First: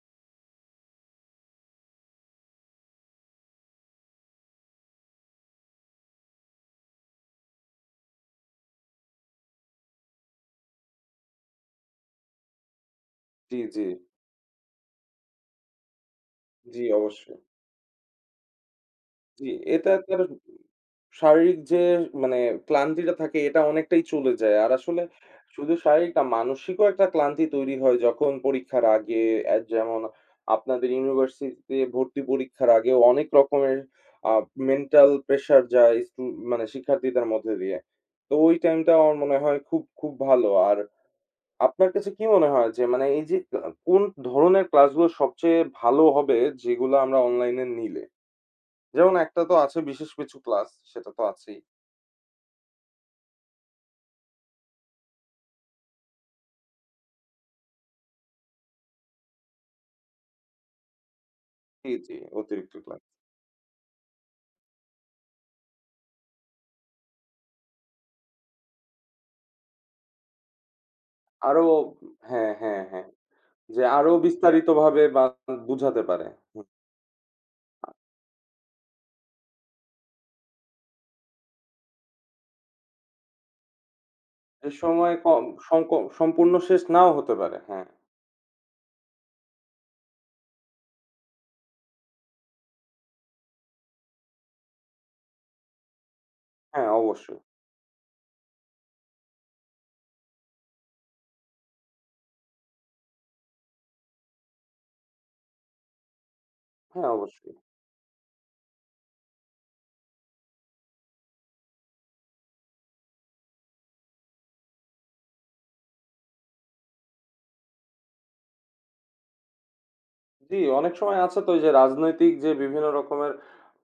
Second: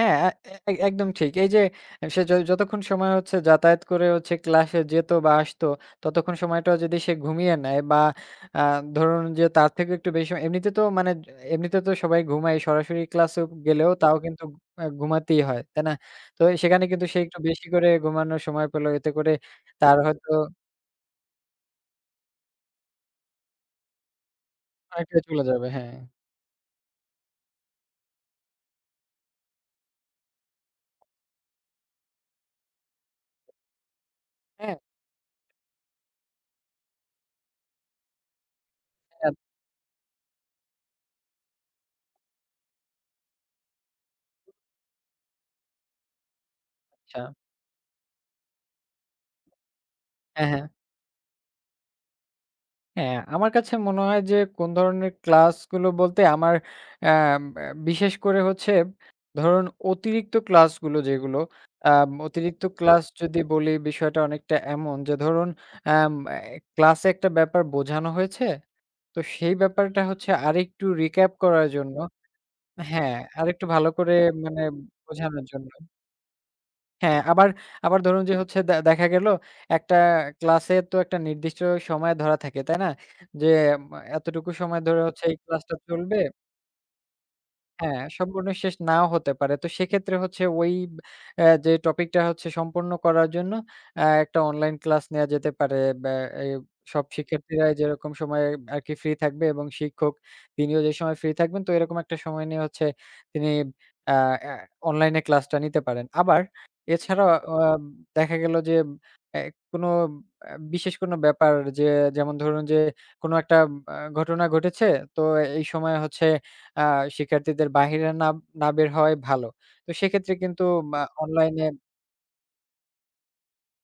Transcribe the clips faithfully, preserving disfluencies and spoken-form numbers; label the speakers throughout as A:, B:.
A: হ্যাঁ এ এই একদম ঠিক। এই যে অ্যা সে য যতক্ষণ সময় হচ্ছে যাতায়াত করে হচ্ছে ক্লাসে যেত বা আসতো ততক্ষণ সময়টাও যদি সে ঘুমিয়ে নেয় বা আ ধরুন যে তার থেকেও একটু বেশি সময় এমনিতে তো মানে এমনিতে তো সবাই ঘুমায় সরাসরি ক্লাসো
B: জি, জি।
A: গেলেও তাও কিন্তু এ ঘুমাতেই হয়, তাই না? তো
B: জি,
A: সেখানে কিন্তু সে একটু
B: অবশ্যই।
A: বেশি করে ঘুমানোর সময় পেল এতে করে
B: জি এটা
A: তার
B: তার উম
A: হয়তো
B: শারীরিক যে মানে ক্লান্তিটা থাকে এটা অনেকটাই চলে যায়। আর আসলে
A: অনেকটা চলে যাবে
B: শুধু
A: হ্যাঁ।
B: শারীরিক না মানসিকও একটা ক্লান্তি তৈরি হয় যখন পরীক্ষার আগে আ যেমন আপনাদের ইউনিভার্সিটিতে ভর্তি পরীক্ষার আগে অনেক রকমের আ
A: হ্যাঁ।
B: মেন্টাল প্রেশার যায় স্টু মানে শিক্ষার্থীদের মধ্যে দিয়ে। তো ওই টাইমটা আমার
A: হ্যাঁ।
B: মনে হয় খুব, খুব ভালো আর আপনার কাছে কি মনে হয় যে মানে এই যে আ কোন ধরনের ক্লাস গুলো সবচেয়ে ভালো হবে যেগুলো আমরা
A: আচ্ছা।
B: অনলাইনে নিলে? যেমন একটা তো আছে বিশেষ কিছু
A: হ্যাঁ, হ্যাঁ।
B: ক্লাস, সেটা তো আছেই।
A: হ্যাঁ, আমার কাছে মনে হয় যে কোন ধরনের ক্লাসগুলো বলতে আমার আম ব্যা বিশেষ করে হচ্ছে ধরুন অতিরিক্ত ক্লাসগুলো যেগুলো
B: জি,
A: আম
B: জি
A: অতিরিক্ত
B: অতিরিক্ত ক্লাস।
A: ক্লাস যদি বলি বিষয়টা অনেকটা এমন যে ধরুন আম এ ক্লাসে একটা ব্যাপার বোঝানো হয়েছে, তো সেই ব্যাপারটা হচ্ছে আরেকটু রিক্যাপ
B: আরো
A: করার
B: উম
A: জন্য
B: হ্যাঁ, হ্যাঁ, হ্যাঁ।
A: হ্যাঁ, আরেকটু
B: যে
A: ভালো
B: আরো
A: করে মানে
B: বিস্তারিত ভাবে বা
A: বোঝানোর
B: [unintelligible]
A: জন্য।
B: বোঝাতে পারে, হুম।
A: হ্যাঁ আবার আবার ধরুন যে হচ্ছে দে দেখা গেল একটা ক্লাসে তো একটা নির্দিষ্ট সময় ধরা থাকে তাই না? যে মা এতটুকু
B: এ
A: সময় ধরে
B: সময়
A: হচ্ছে এই
B: কম
A: ক্লাসটা
B: সংক
A: চলবে
B: সম্পূর্ণ শেষ নাও হতে পারে। হ্যাঁ।
A: হ্যাঁ সম্পূর্ণ শেষ নাও হতে পারে। তো সেক্ষেত্রে হচ্ছে ওই ব আ যে টপিকটা হচ্ছে সম্পূর্ণ করার জন্য আ একটা অনলাইন ক্লাস নেওয়া যেতে পারে বা এই
B: হ্যাঁ,
A: সব
B: অবশ্যই।
A: শিক্ষার্থীরা যেরকম সময়ে আরকি ফ্রি থাকবে এবং শিক্ষক তিনিও যে সময় ফ্রি থাকবেন তো এরকম একটা সময় নিয়ে হচ্ছে তিনি আ আ অনলাইনে ক্লাসটা নিতে পারেন। আবার
B: হ্যাঁ,
A: এছাড়াও
B: অবশ্যই।
A: অম দেখা গেল যে এ কোনো আ বিশেষ কোনো ব্যাপার যে, যেমন ধরুন যে কোনো একটা আ ঘটনা ঘটেছে তো এই সময়ে হচ্ছে আ শিক্ষার্থীদের বাহিরে না না বের হওয়াই ভালো। তো সেক্ষেত্রে
B: জি,
A: কিন্তু
B: অনেক
A: বা
B: সময় আছে তো ওইযে
A: অনলাইনে
B: রাজনৈতিক যে বিভিন্ন রকমের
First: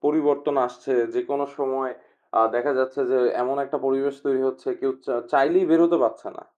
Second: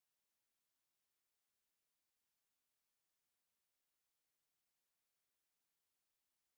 B: পরিবর্তন আসছে যেকোন সময় আ দেখা যাচ্ছে যে এমন একটা পরিবেশ তৈরি হচ্ছে কেউ চা চাইলেই বেরোতে পারছে না।